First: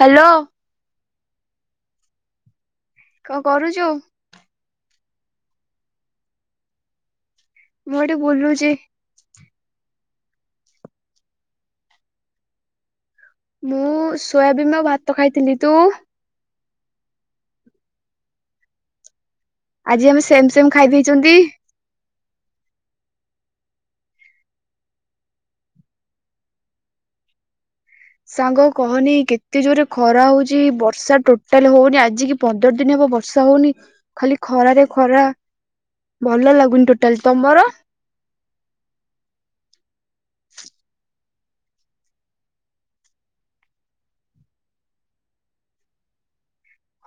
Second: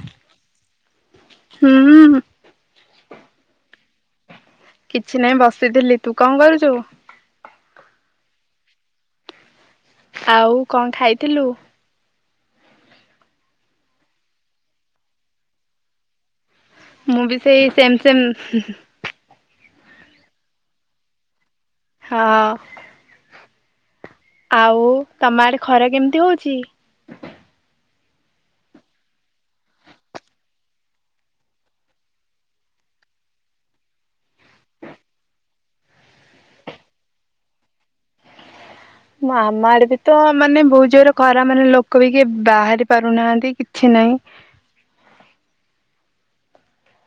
Hello. ହୁଁ। କଣ କରୁଚୁ? କିଛି ନାହିଁ ବସିଥିଲି ତୁ କଣ କରୁଚୁ। ମୁଁ ଏଠି ବୁଲୁଚି। ଆଉ କଣ ଖାଇଥିଲୁ? ମୁଁ ସୋୟାବିନ ର ଭାତ ଖାଇଥିନି। ତୁ? ମୁଁ ବି ସେଇ ସେମ ସେମ। ଆଜି ଆମେ ସେମ ସେମ ଖାଇଦେଇଚନ୍ତି। ହଁ। ଆଉ ତମ ଆଡେ ଖର କେମିତି ହଉଚି। ସାଙ୍ଗ କହନି କେତେ ଜୋରେ ଖରା ହଉଚ ବର୍ଷା ଟୋଟାଲ ହଉନି ଆଜି କି ପନ୍ଦର ଦିନ ହବ ବର୍ଷା ହଉନି ଖାଲି ଖରାରେ ଖରା। ଭଲ ଲାଗୁନି ଟୋଟାଲ ତମର? ଆମ ଆଡେ ବି ତ ମାନେ ବହୁତ ଜୋର ଖରା ମାନେ ଲୋକ ବି କିଏ ବାହାରି ପାରୁନାହାନ୍ତି କିଛି ନାହିଁ।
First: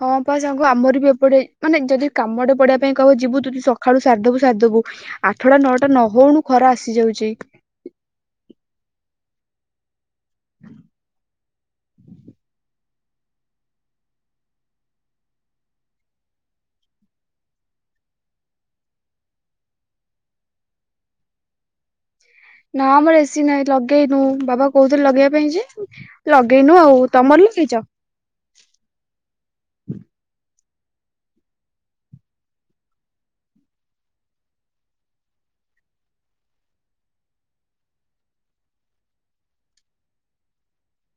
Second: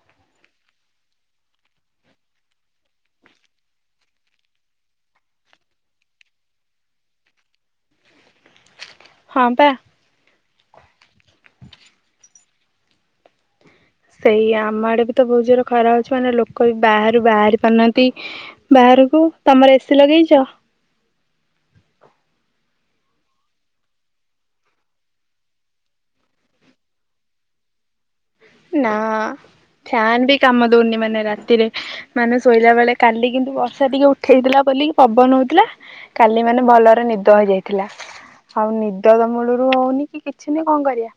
ହଁ ପା ସାଙ୍ଗ ଆମର ବି ଏପଟେ ମାନେ ଯଦି କାମଟେ ପଡିବା ଯିବୁ ତୁି ସକାଳୁ ସାରିଦବୁ ସାରିଦବୁ। ଆଠଟା ନଅଟା ନହଉଣୁ ଖରା ଆସିଯାଉଚି। ହଁ ପା। [inaudible] ସେଇ ଆମ ଆଡେ ବି ତ ଭହୁତ ଜୋର ଖରା ହୋଉଚି ମାନେ ଲୋକ ବି ବାହାରୁ ବାହାରି ପାରୁନାହାନ୍ତି। ବାହାରକୁ ତମର ଏସିି ଲଗେଇଚ? ନା ଆମର ଏସି ନାହିଁ ଲଗେଇନୁ। ବାବା କହୁଥିଲେ ଲଗେଇବା ପାଇଁ ଯେ ଲଗେଇନୁ ଆଉ। ତମର ଲଗେଇଚ? ନା ଫ୍ୟାନ୍ ବି କାମ ଦଉନି ମାନେ ରାତିରେ ମାନ ଶୋଇଲା ବେଳେ। କାଲି କିନ୍ତୁ ବର୍ଷା ଟିକେ ଉଠେଇଥିଲା ବୋିକି ପବନ ହଉଥିଲା। କାଲି ମାନେ ଭଲରେ ନିଦ ହେଇଯାଇଥିଲା। ଆଉ ନିଦ ତ ମୂଳରୁ ହଉନି କି କିଛି ନି କଣ କରିବା।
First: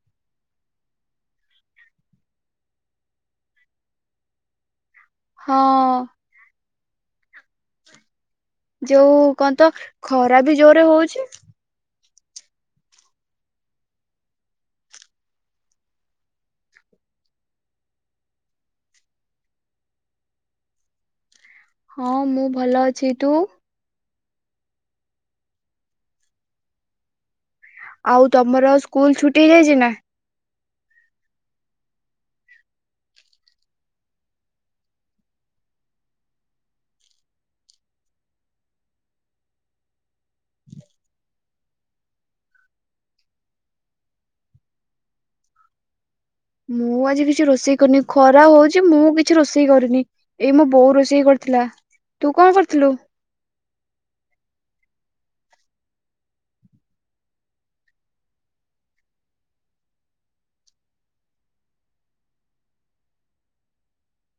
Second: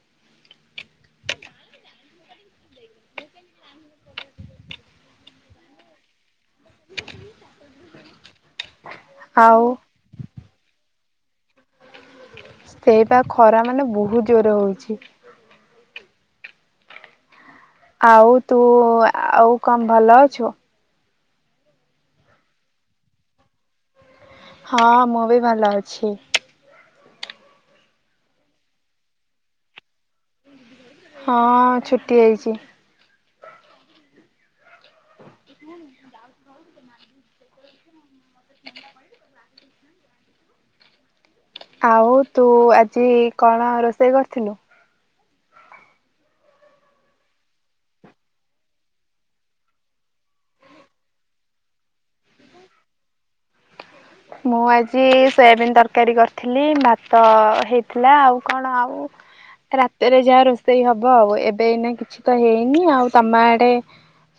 ହଁ। ଏଇଟା ଯୋଉ କନ୍ତ ଖରା ବି ଜୋରରେ ହଉଚି। ସେଇପ ଖରା ମାନେ ବହୁତ ଜୋର ହେଉଚି। ଆଉ ତୁ ଆଉ କଣ ଭଲ ଅଛୁ? ହଁ ମୁଁ ଭଲ ଅଛି। ତୁ? ହଁ ମୁଁ ବି ଭଲ ଅଛି। ଆଉ ତମର ସ୍କୁଲ ଛୁଟି ହେଇଯାଇଚି ନା? ହଁ ଛୁଟି ହେଇଚି। [unintelligible] ଆଉ ତୁ ଆଜି କଣ ରୋଷେଇ କରିଥିଲୁ? ମୁଁ ଆଜି କିଛି ରୋଷେଇ କରିନି ଖରା ହଉଛି ମୁଁ କିଛି ରୋଷେଇ କରିନି। ଏଇ ମୋ ବୋଉ ରୋଷେଇ କରିଥିଲା ତୁ କଣ କରିଥିଲୁ? ମୁଁ ଆଜି ସୋୟାବିିନ ତରକାରୀ କରିଥିଲି ଭାତ ହେଇଥିଲା ଆଉ କଣ ଆଉ ରାତିରେ ଯାହା ରୋଷେଇ ହବ ଆଉ ଏବେ ଏଇନା କିଛି ତ ହେଇନି ଆଉ ତମ ଆଡେ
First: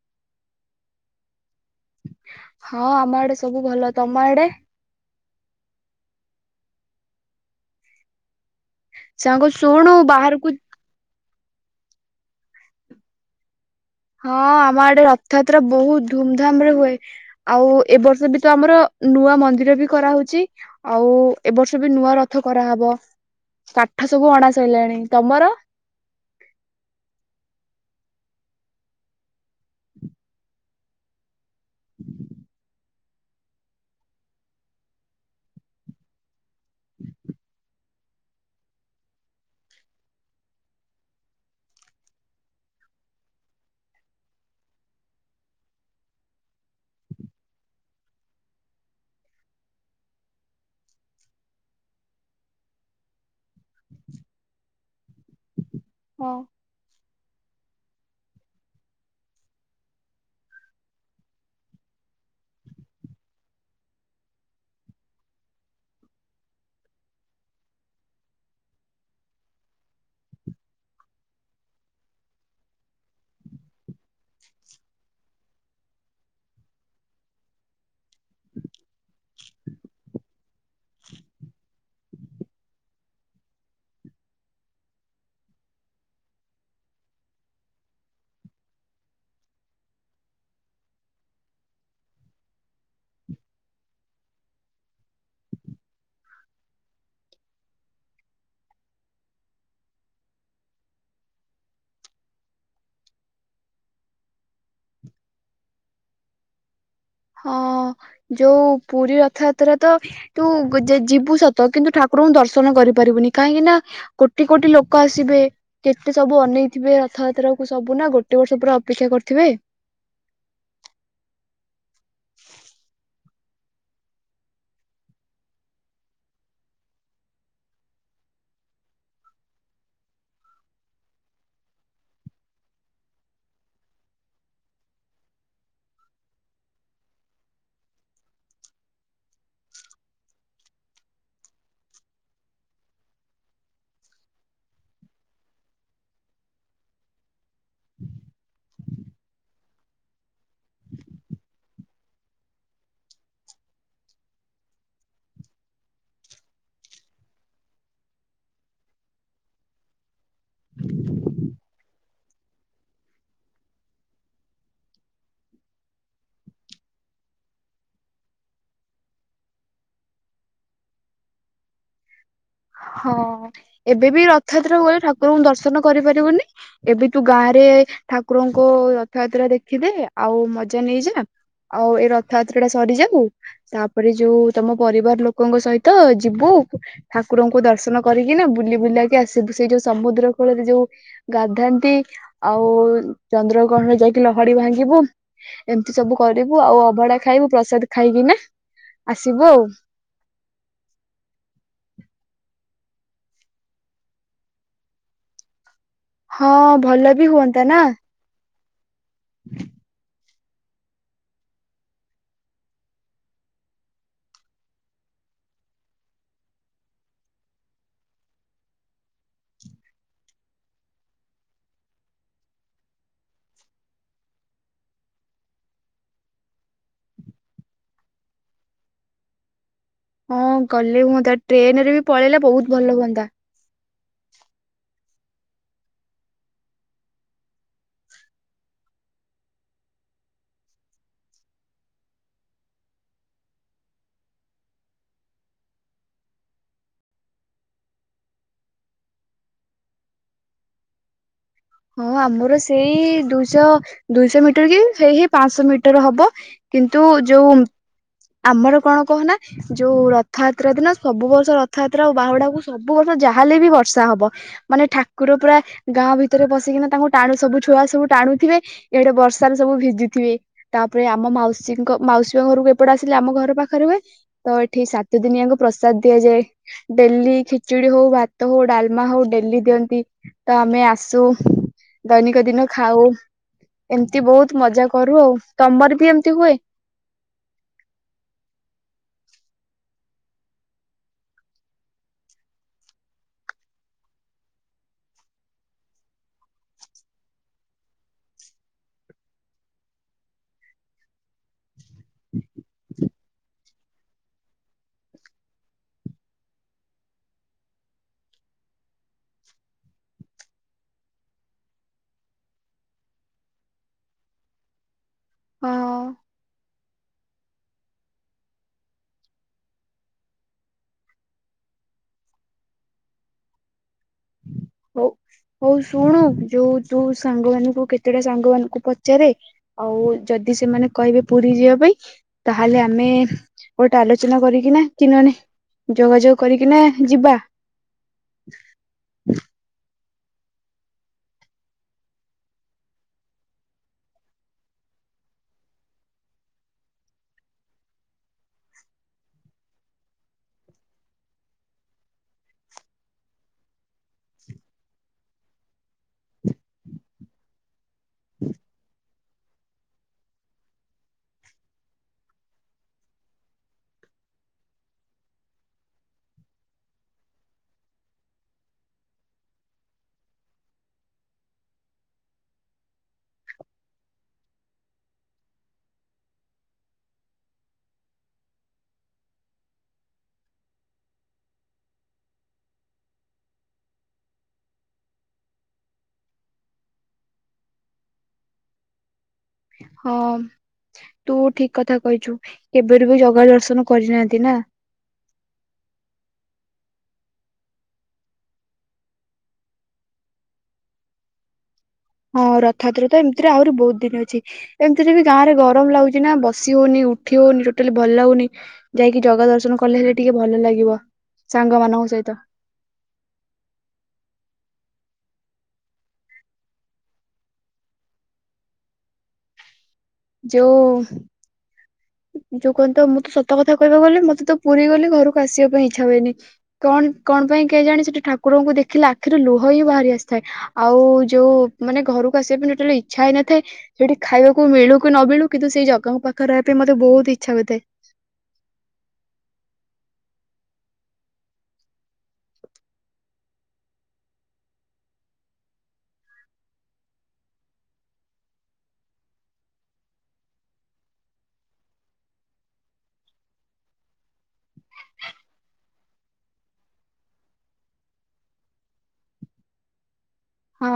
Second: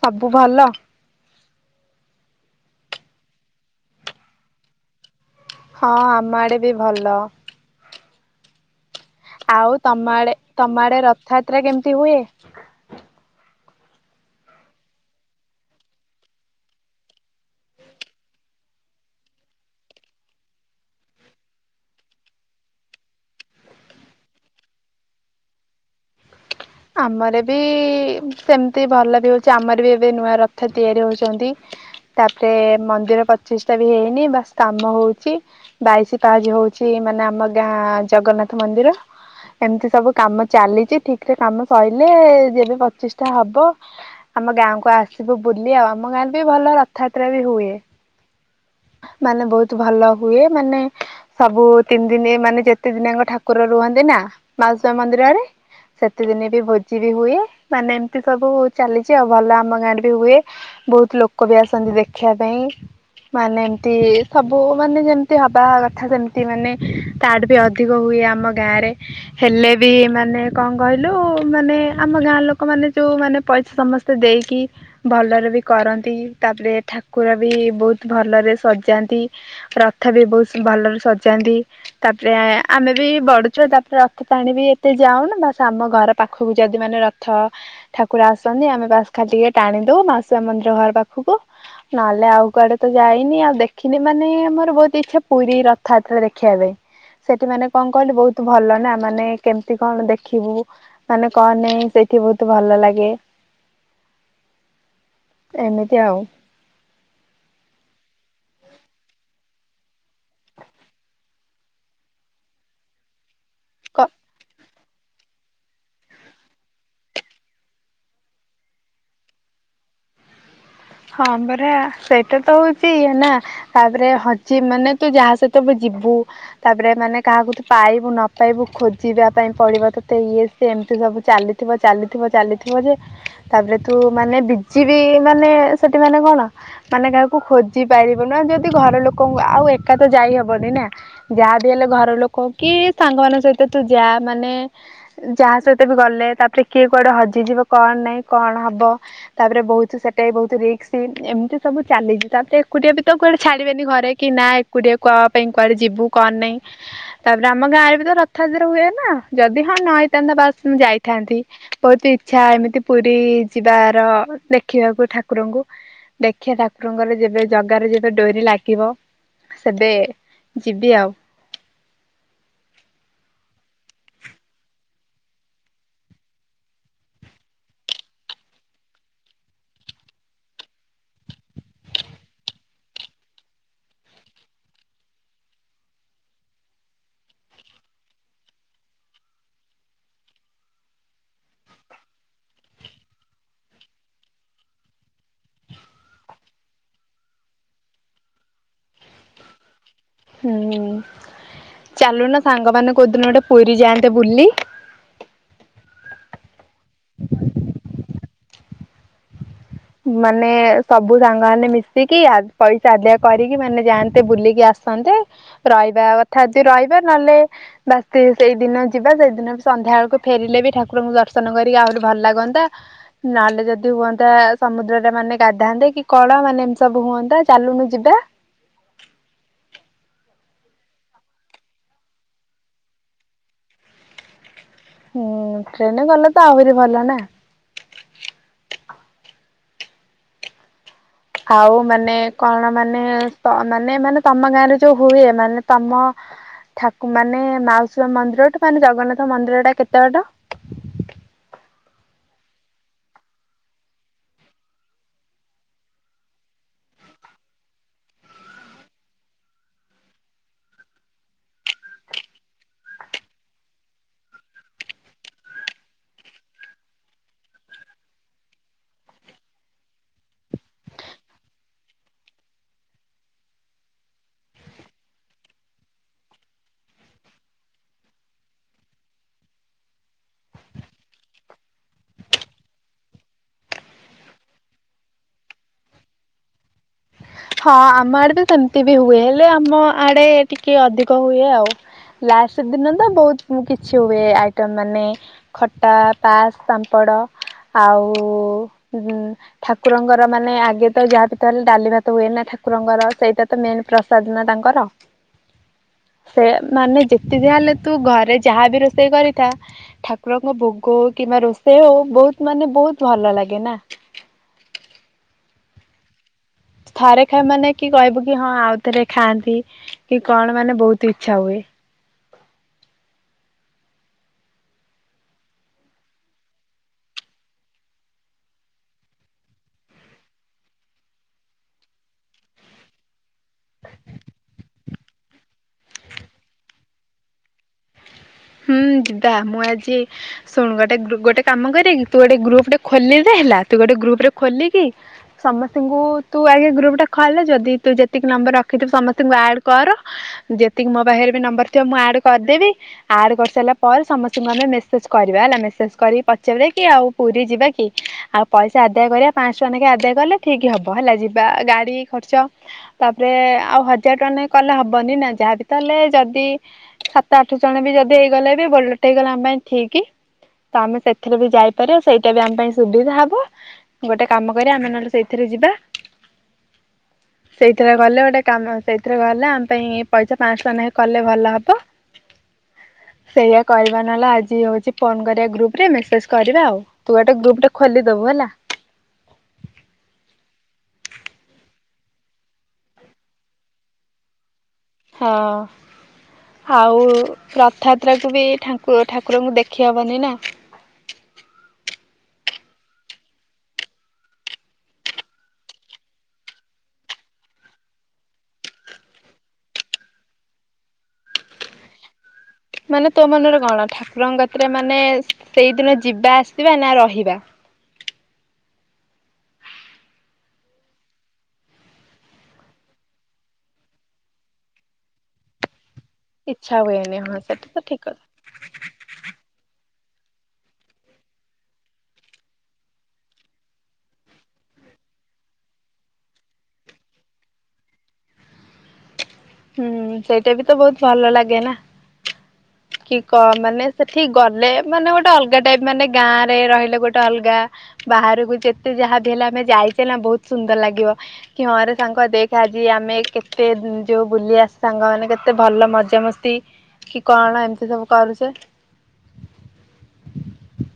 ସବୁ ଭଲ? ହଁ ଆମ ଆଡେ ସବୁ ଭଲ। ତମ ଆଡେ? ହଁ ଆମ ଆଡେ ବି ଭଲ। ସାଙ୍ଗ ଆଉ ଶୁଣୁ ତମ ଆଡେ ବାହାରକୁ ତମଆଡେ ରଥଯାତ୍ରା କେମିତି ହୁଏ? ହଁ ଆମ ଆଡେ ରଥଯାତ୍ରା ବହୁତ ଧୁମଧାମ ରେ ହୁଏ। ଆଉ ଏ ବର୍ଷ ବି ତ ଆମର ନୂଆ ମନ୍ଦିର ବି କରାହଉଚି। ଆଉ ଏବ ବର୍ଷ ବି ନୂଆ ରଥ କରାହେବ କାଠ ସବୁ ଅଣା ସରିଲାଣି। ତମର? ଆମର ବି ସେମତି ଭଲ ବି ହଉଚି ଆମର ବି ଏବେ ନୂଆ ରଥ ତିଆରି ହଉଚନ୍ତି। ତାପରେ ମନ୍ଦିର ପାଚିଷ୍ଟା ବି ହେଇନି ବା କାମ ହଉଚି। ବାଇଶି ପାହାଜ ହଉଚି ମାନେ ଆମ ଗାଁ ଜଗନ୍ନାଥ ମନ୍ଦିର। ଏମିତି ସବୁ କାମ ଚାଲିଚି ଠିକ ରେ କାମ ସରିଲଲେ ଯେବେ ପଚିଷ୍ଟା ହବ ଆମ ଗାଁକୁ ଆସିବୁ ବୁଲି ଆଉ ଆମ ଗାଁ ରେ ବି ଭଲ ରଥଯାତ୍ରା ବି ହୁଏ। ମାନେ ବହୁତ ଭଲ ହୁଏ। ମାନେ ସବୁ ତିନି ଦିନି ମାନେ ଯେତେ ଦିନଙ୍କ ଠାକୁର ରୁହନ୍ତି ନା ମାଉସ ମନ୍ଦିରରେ ହଁ ସେତିଦିନେ ବି ଭୋଜି ବି ହୁଏ। ମାନେ ଏମିତି ସବୁ ଚାଲିଛି ଆଉ ଭଲ ଆମ ଗାଁରେ ବି ହୁଏ। ବହୁତ ଲୋକ ବି ଆସନ୍ତି ଦେଖିବା ପାଇଁ। ମାନେ ଏମତି ସବୁ ମାନେ ଯେମତି ହବା କଥା ସେମିତି ମାନେ ତାଠୁ ବି ଅଧିକ ହୁଏ ଆମ ଗାଁ ରେ ହେଲେ ବି ମାନେ କଣ କହିଲୁ ମାନେ ଆମ ଗାଁ ଲୋକମାନେ ଯେଉଁ ମାନେ ପଇସା ସମସ୍ତେ ଦେଇକି ଭଲରେ ବି କରନ୍ତି ତାପରେ ଠାକୁର ବି ବୋହୁ ତ୍ ଭଲରେ ସଜାନ୍ତି ରଥ ବି ବହୁସ ଭଲରେ ସ ଜାନ୍ତି ତାପରେ ଆମେ ବି ବଡ଼ଛୁଆ ତାପରେ ରଥଟାଣ ବି ଏତେ ଯାଉନ ବାସ ଆମ ଘର ପାଖକୁ ଯଦି ମାନେ ରଥ ଠାକୁର ଆସନ୍ତି ଆମେ ବାସ୍ ଖାଲି ଟିକେ ଟାଣିଦଉ ମାଶୁଆ ମନ୍ଦିର ଘର ପାଖୁକୁ। ନହେଲେ ଆଉ କୁଆଡ଼େ ତ ଯାଇନି ଆଉ ଦେଖିନି ମାନେ ମୋର ବହୁତ ଇଛା ପୁରୀ ରଥଯାତ୍ରା ଦେଖିବା ପାଇଁ। ସେଠି ମାନେ କଣ କହିଲୁ ବହୁତ ଭଲ ନା ମାନେ କେମିତି କଣ ଦେ ଖିବୁ ମାନେ କହ ନେଇଁ ସେଇଠି ବହୁତୁ ଭଲ ଲାଗେ। ଏମିତି ଆଉ। ହଁ ଯୋଉ ପୁରୀ ରଥଯାତ୍ରା ତ ତୁ ଗ ଜି ଯିବୁ ସତ କିନ୍ତୁ ଠାକୁରଙ୍କୁ ଦର୍ଶନ କରିପାରିବୁନି କାହିଁକି ନା କ କୋଟି କୋଟି ଲୋ କ ଆସିବେ କେତେ ସବୁ ଅନେଇଥିବେ ରଥଯାତ୍ରା କୁ ସବୁ ନା ଗୋଟେ ବର୍ଷ ପୁରା ଅପେକ୍ଷା କରିଥିବେ। ହଁ ବରା ସେଇଟା ତ ହଉଛି ଇଏ ନା। ତାପରେ ହଜି ମାନେ ତୁ ଯାହା ସହିତ ବି ଯିବୁ। ତାପରେ ମାନେ କାହାକୁ ତୁ ପାଇବୁ ନ ପାଇବୁ ଖୋଜିବା ପାଇଁ ପଡ଼ିବ ତତେ ଇଏ ସେ ଏମିତି ସବୁ ଚାଲିଥିବ ଚାଲିଥିବ ଚାଲିଥିବ ଯେ ତାପରେ ତୁ ମାନେ ବିଜିବି ମାନେ ସେଠି ମାନେ କଣ? ମାନେ କାହାକୁ ଖୋଜି ପାରିବୁନା ଯଦି ଘର ଲୋକଙ୍କୁ ଆଉ ଏକାତ ଯାଇହବନି ନାଁ? ଯାହା ବିହେଲେ ଘର ଲୋକ କି ସାଙ୍ଗମାନଙ୍କ ସହିତ ତୁ ଯା ମାନେ ଯାହା ସହିତ ବି ଗଲେ ତାପରେ କିଏ କୁଆଡ଼େ ହଜିଯିବ କଣ ନାଇଁ କଣ ହବ? ତାପରେ ବହୁତ ସେଟା ବି ବହୁତ ରି କ୍ସ ଏମିତି ସବୁ ଚାଲିଛି ତାପରେ ଏକୁଟିଆ ବି ତ କୁଆଡ଼େ ଛାଡିବେନି ଘରେ କି ନା ଏକୁଡିଆ କଁ ପାଇଁ କୁଆଡ଼େ ଯିବୁ କଣ ନାଇଁ? ତାପରେ ଆମ ଗାଁରେ ବି ତ ରଥଯାତ୍ରା ହୁଏ ନା ଯଦି ହଁ ନ ହେଇଥାନ୍ତା ବାସ୍ ମୁଁ ଯାଇଥାନ୍ତି। ବହୁତ ଇଚ୍ଛା ଏମିତି ପୁରୀ ଯିବାର ଦେଖିବାକୁ ଠାକୁରଙ୍କୁ। ଦେଖିବା ଠାକୁରଙ୍କର ଯେବେ ଜଗାରେ ଯେବେ ଡୋରି ଲାଗିବ। ସେବେ ଯିବି ଆଉ। ହଁ ଏବେ ବି ରଥଯାତ୍ରା ଗଲେ ଠାକୁରଙ୍କୁ ଦର୍ଶନ କରିପାରିବୁନି। ଏବେ ତୁ ଗାଁରେ ଠାକୁରଙ୍କ ରଥଯାତ୍ରା ଦେଖିଦେ ଆଉ ମଜା ନେଇଯା। ଆଉ ଏ ରଥଯାତ୍ରା ଟା ସରିଯାଉ। ତାପରେ ଯୋଉ ତମ ପରିବାର ଲୋକଙ୍କ ସହିତ ଯିବୁ ଠାକୁରଙ୍କୁ ଦର୍ଶନ କରିକି ନା ବୁଲି ବୁଲାକି ଆସିବୁ ସେଇ ଯୋଉ ସମୁଦ୍ର କୂଳରେ ଯୋଉ ଗାଧାନ୍ତି ଆଉ ଚନ୍ଦ୍ରଗ୍ରହଣ ଯାଇକି ଲହଡ଼ି ଭାଙ୍ଗିବୁ। ଏମିତି ସବୁ କରିବୁ ଆଉ ଅଭଡ଼ା ଖାଇବୁ ପ୍ରସାଦ ଖାଇକି ନା ଆସିବୁ ଆଉ। ହୁଁ ଚାଲୁନ ସାଙ୍ଗମାନେ କୋଉଦିନ ଗୋଟେ ପୁରୀ ଯାଆନ୍ତେ ବୁଲି? ହଁ ଭଲ ବି ହୁଅନ୍ତା ନାଁ? [inaudible] ମାନେ ସବୁ ସାଙ୍ଗମାନେ ମିଶିକି ଆ ପଇସା ଆଦାୟ କରିକି ମାନେ ଯାଆନ୍ତେ ବୁଲିକି ଆସନ୍ତେ। ରହିବା କଥା ଦି ରହିବ ନହେଲେ ବାସ ସେ ସେଇଦିନ ଯିବା ସେଇଦିନ ବି ସନ୍ଧ୍ୟାବେଳ କୁ ଫେରିଲେ ବି ଠାକୁରଙ୍କୁ ଦର୍ଶନ କରିକି ଆହୁରି ଭଲ ଲାଗନ୍ତା। ନାହେଲେ ଯଦି ହୁଅନ୍ତା। ସମୁଦ୍ରରେ ମାନେ ଗାଧାନ୍ତେ କି କଳ ମାନେ ଏମିତି ସବୁ ହୁଅନ୍ତା ଚାଲୁନୁ ଯିବା। ହଁ ଗଲେ ହୁଅନ୍ତା ଟ୍ରେନ୍ ରେ ବି ପଳେଇଲେ ବହୁତ ଭଲ ହୁଅନ୍ତା। ହୁଁ ଟ୍ରେନରେ ଗଲେ ତ ଆହୁରି ଭଲ ନା। ଆଉ ମାନେ କଣ ମାନେ ତ ମାନେ ମାନେ ତମ ଗାଁରେ ଯୋଉ ହୁଏ ମାନେ ତମ ଠାକୁ ମାନେ ମାଉସୀ ମା ମନ୍ଦିରଠୁ ମାନେ ଜଗନ୍ନାଥ ମନ୍ଦିରଟା କେତେ ବାଟ? ହଁ ଆମର ସେଇ ଦୁଇଶ ଦୁଇଶ ମିଟର କି ହେଇ ହେଇ ପାଁଶ ମିଟର ହବ। କିନ୍ତୁ ଯୋଉ ଆମର କଣ କହୁନା ଯୋଉ ରଥଆତ୍ରା ଦିନ ସବୁ ବର୍ଷ ରଥାତ୍ରା ଆଉ ବାହୁଡ଼ାକୁ ସବୁ ବର୍ଷ ଯାହା ହେଲେ ବି ବର୍ଷା ହବ। ମାନେ ଠାକୁର ପୁରା ଗାଁ ଭିତରେ ପସିକିନା ତାଙ୍କୁ ଟାଣୁ ସବୁ ଛୁଆ ସବୁ ଟାଣୁଥିବେ। ଏଇଡ଼େ ବର୍ଷାରେ ସବୁ ଭିଜିଥିବେ ତାପରେ ଆମ ମାଉସୀଙ୍କ ମାଉସୀ ମା ଘରୁକୁ ଏ ପଟେ ଆସିଲେ ଆମ ଘର ପାଖରେ ହୁଏ ତ ଏଠି ସାତ ଦିନିଆଙ୍କ ପ୍ରସାଦ ଦିଆଯାଏ। ଡେଲି ଖିଚୁଡି ହଉ ଭାତ ହଉ ଡାଲମା ହଉ ଡେଲି ଦିଅନ୍ତି। ତ ଆମେ ଆସୁ ଦୈନିକ ଦିନ ଖାଉ। ଏମତି ବୋହୁତ ମଜା କରୁ ଆଉ ତମର ବି ଏମତି ହୁଏ? ହଁ ଆମ ଆଡ଼େ ତ ସେମତି ବି ହୁଏ ହେଲେ ଆମ ଆଡେ ଟିକେ ଅଧିକ ହୁଏ ଆଉ। ଲାଷ୍ଟ ଦିନ ତ ବହୁତ ଉଁ କିଛି ହୁଏ ଆଇଟମ ମାନେ। ଖଟା ପାସ୍ ପାମ୍ପଡ଼। ଆଉ ଉଁ ଠାକୁରଙ୍କର ମାନେ ଆଗେ ତ ଯାହା ବି ତ ହେଲେ ଡାଲି ଭା ତ ହୁଏ ନା ଠାକୁରଙ୍କର ସେଇଟା ତ ମେନ ପ୍ରସାଦ ନା ତାଙ୍କର। ସେ ମାନେ ଯେତେ ଯାହେଲେ ତୁ ଘରେ ଯାହା ବି ରୋଷେଇ କରିଥା ଠାକୁରଙ୍କ ଭୋଗ ହୋଉ କିମ୍ବା ରୋଷେଇ ହଉ ବହୁତ ମାନେ ବହୁତ ଭଲ ଲାଗେ ନାଁ‌। ହଁ। ଥରେ ଖା ମାନେ କି କହିବୁ କି ହଁ ଆଉ ଥରେ ଖାଆନ୍ତି କି କଣ ମାନେ ବହୁତ ଇଚ୍ଛା ହୁଏ। ହୋଉ। ହୋଉ ଶୁଣୁ ଯୋଉ ତୁ ସାଙ୍ଗମାନୁଙ୍କୁ କେତେଟା ସାଙ୍ଗମାନୁଙ୍କୁ ପଚାରେ। ଆଉ ଯଦି ସେମାନେ କହିବେ ପୁରୀ ଯିବା ପାଇଁ ତାହେଲେ ଆମେ ଗୋଟେ ଆଲୋଚନା କରିକିନା କି ନନେ ଯୋଗାଯୋଗ କରିକିନା ଯିବା। ହୁଁ ଯିବା ମୁଁ ଆଜି ଶୁଣୁ ଗୋଟେ ଗୃ ଗୋଟେ କାମ କରିବା କି ତୁ ଗୋଟେ ଗୃପଟେ ଖୋଲିଦେ ହେଲା ତୁ ଗୋଟେ ଗୃପରେ ଖୋଲିକି ସମସ୍ତିଙ୍କୁ ତୁ ଆଗେ ଗୃପଟା ଖୋଲେ ଯଦି ତୁ ଯେତିକି ନମ୍ବର ରଖିଥିବୁ ସମସ୍ତିଙ୍କୁ ଆଡ କର। ଯେତିକି ମୋ ପାଖରେ ବି ନମ୍ବର ଥିବ ମୁଁ ଆଡ କରିଦେବି। ଆଡ କରିସାଇଲା ପରେ ସମସ୍ତିଙ୍କୁ ଆମେ ମେସେଜ କରିବା ହେଲା ମେସେଜ କରି ପଚାରିଆ କି ଆଉ ପୁରୀ ଯିବା କି। ଆଉ ପଇସା ଆଦାୟ କରିବା ପାଁଶ ଟଙ୍କା ନେଖେ ଆଦାୟ କଲେ ଠିକ୍ ହବ ହେଲା ଯିବା ଗାଡ଼ି ଖର୍ଚ୍ଚ। ତାପରେ ଆଉ ହଜାର ଟଙ୍କା ନାଖେ କଲେ ହବନି ନାଁ ଯାହା ବି ତ ହେଲେ ଯଦି ସାତ ଆଠ ଜଣେ ବି ଯଦି ହେଇଗଲେ ବି ବୋଲରଟେ ହେଇଗଲେ ଆମ ପାଇଁ ଠିକି। ତ ଆମେ ସେଥିରେ ବି ଯାଇପାରିଆ ସେଇଟା ବି ଆମ ପାଇଁ ସୁବିଧା ହବ। ଗୋଟେ କାମ କରିବା ଆମେ ନହେଲେ ସେଇଥିରେ ଯିବା। [unintelligible] ସେଇଥିରେ ଗଲେ ଗୋଟେ କାମ ସେଇଥିରେ ଗଲେ ଆମ ପାଇଁ ପଇସା ପାଁଶ ଟଙ୍କା ନାଖେ କଲେ ଭଲ ହବ। ସେଇଆ କରିବା ନହେଲା ଆଜି ହଉଚି ଫୋନ କରିବା ଗୃପରେ ମେସେଜ କରିବା ଆଉ। ତୁ ଅଟେ ଗୃପଟେ ଖୋଲି ଦବୁ ହେଲା। ହଁ ତୁ ଠିକ୍ କଥା କହିଚୁ କେବେରୁ ବି ଜଗା ଦର୍ଶନ କରିନାହାନ୍ତି ନାଁ। ହଁ। ଆଉ ରଥଆତ୍ରାକୁ ବି ଠାକୁ ଠାକୁରଙ୍କୁ ଦେଖିହେବନି ନାଁ। ହଁ ରଥଆତ୍ରା ତ ଏମତିରେ ଆହୁରି ବୋହୁତ ଦିନ ଅଛି। ଏମିତିରେ ବି ଗାଁରେ ଗରମ ଲାଗୁଚି ନା ବସି ହୋଉନେହିଁ ଉଠି ହୋଉନେହିଁ ଟୋଟାଲି ଭଲ ଲାଗୁନେହିଁ। ଯାଇକି ଜଗା ଦର୍ଶନ କଲେ ହେଲେ ଟିକେ ଭଲ ଲାଗିବ ସାଙ୍ଗ ମାନଙ୍କ ସହିତ। ମାନେ ତୋ ମନରେ କଣ ଠାକୁରଙ୍କ କତିରେ ମାନେ ସେଇଦିନ ଯିବା ଆସିବା ନା ରହିବା? ଯୋଉ ଯୋଉ କଣ ତ ମୁଁ ତ ସତ କଥା କହିବାକୁ ଗଲେ ମତେ ତ ପୁରୀ ଗଲେ ଘରକୁ ଆସିବା ପାଇଁ ଇଚ୍ଛା ହୁଏନେହିଁ। ଇଚ୍ଛା କଣ ହୁଏନି ହଁ କଣ ସେଟା ପାଇଁ ତ କେଇ ଠିକ ଜାଣି ସେଠି କଥା ଠାକୁରଙ୍କୁ ଦେଖିଲେ ଆଖିରୁ ଲୁହ ହିଁ ବାହାରି ଆସିଥାଏ। ଆଉ ଯୋଉ ମାନେ ଘରକୁ ଆସିବା ପାଇଁ ଟୋଟାଲ ଇଚ୍ଛା ହେଇନଥାଏ। ସେଇଠି ଖାଇବାକୁ ମିଳୁ କି ନ ମିଳୁ କିନ୍ତୁ ସେଇ ଜଗା ପାଖରେ ରହିବା ପାଇଁ ମତେ ବୋହୁତୁ ଇଚ୍ଛା ହୋଇଥାଏ। ହୁଁ ସେଇଟା ବି ତ ବୋହୁତୁ ଭଲ ଲାଗେ ନା। କି କହ ମାନେ ସେଠିକି ଗଲେ ମାନେ ଗୋଟେ ଅଲଗା ଟାଇପ୍ ମାନେ ଗାଁ ରେ ରହିଲେ ଗୋଟେ ଅଲଗା। ବାହାରକୁ ଯେତେ ଯାହାବି ହେଲେ ଆମେ ଯାଇଚେ ନା ବୋହୁତୁ ସୁନ୍ଦର ଲାଗିବ। କି ହଁ ରେ ସାଙ୍ଗ ଦେଖେ ଆଜି ଆମେ କେତେ ଯୋଉ ବୁଲି ଆ ସାଙ୍ଗମାନେ କେତେ ଭଲ ମଜା ମସ୍ତି। ତି କି କଣ ଏମିତି ସବୁ କରୁଚେ। ହଁ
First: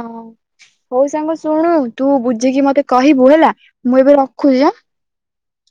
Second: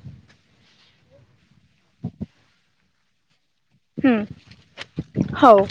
ହୋଉ ସାଙ୍ଗ ଶୁଣୁ ତୁ ବୁଝିକି ମତେ କହିବୁ ହେଲା। ମୁଁ ଏବେ ରଖୁଚି। ହୋଉ।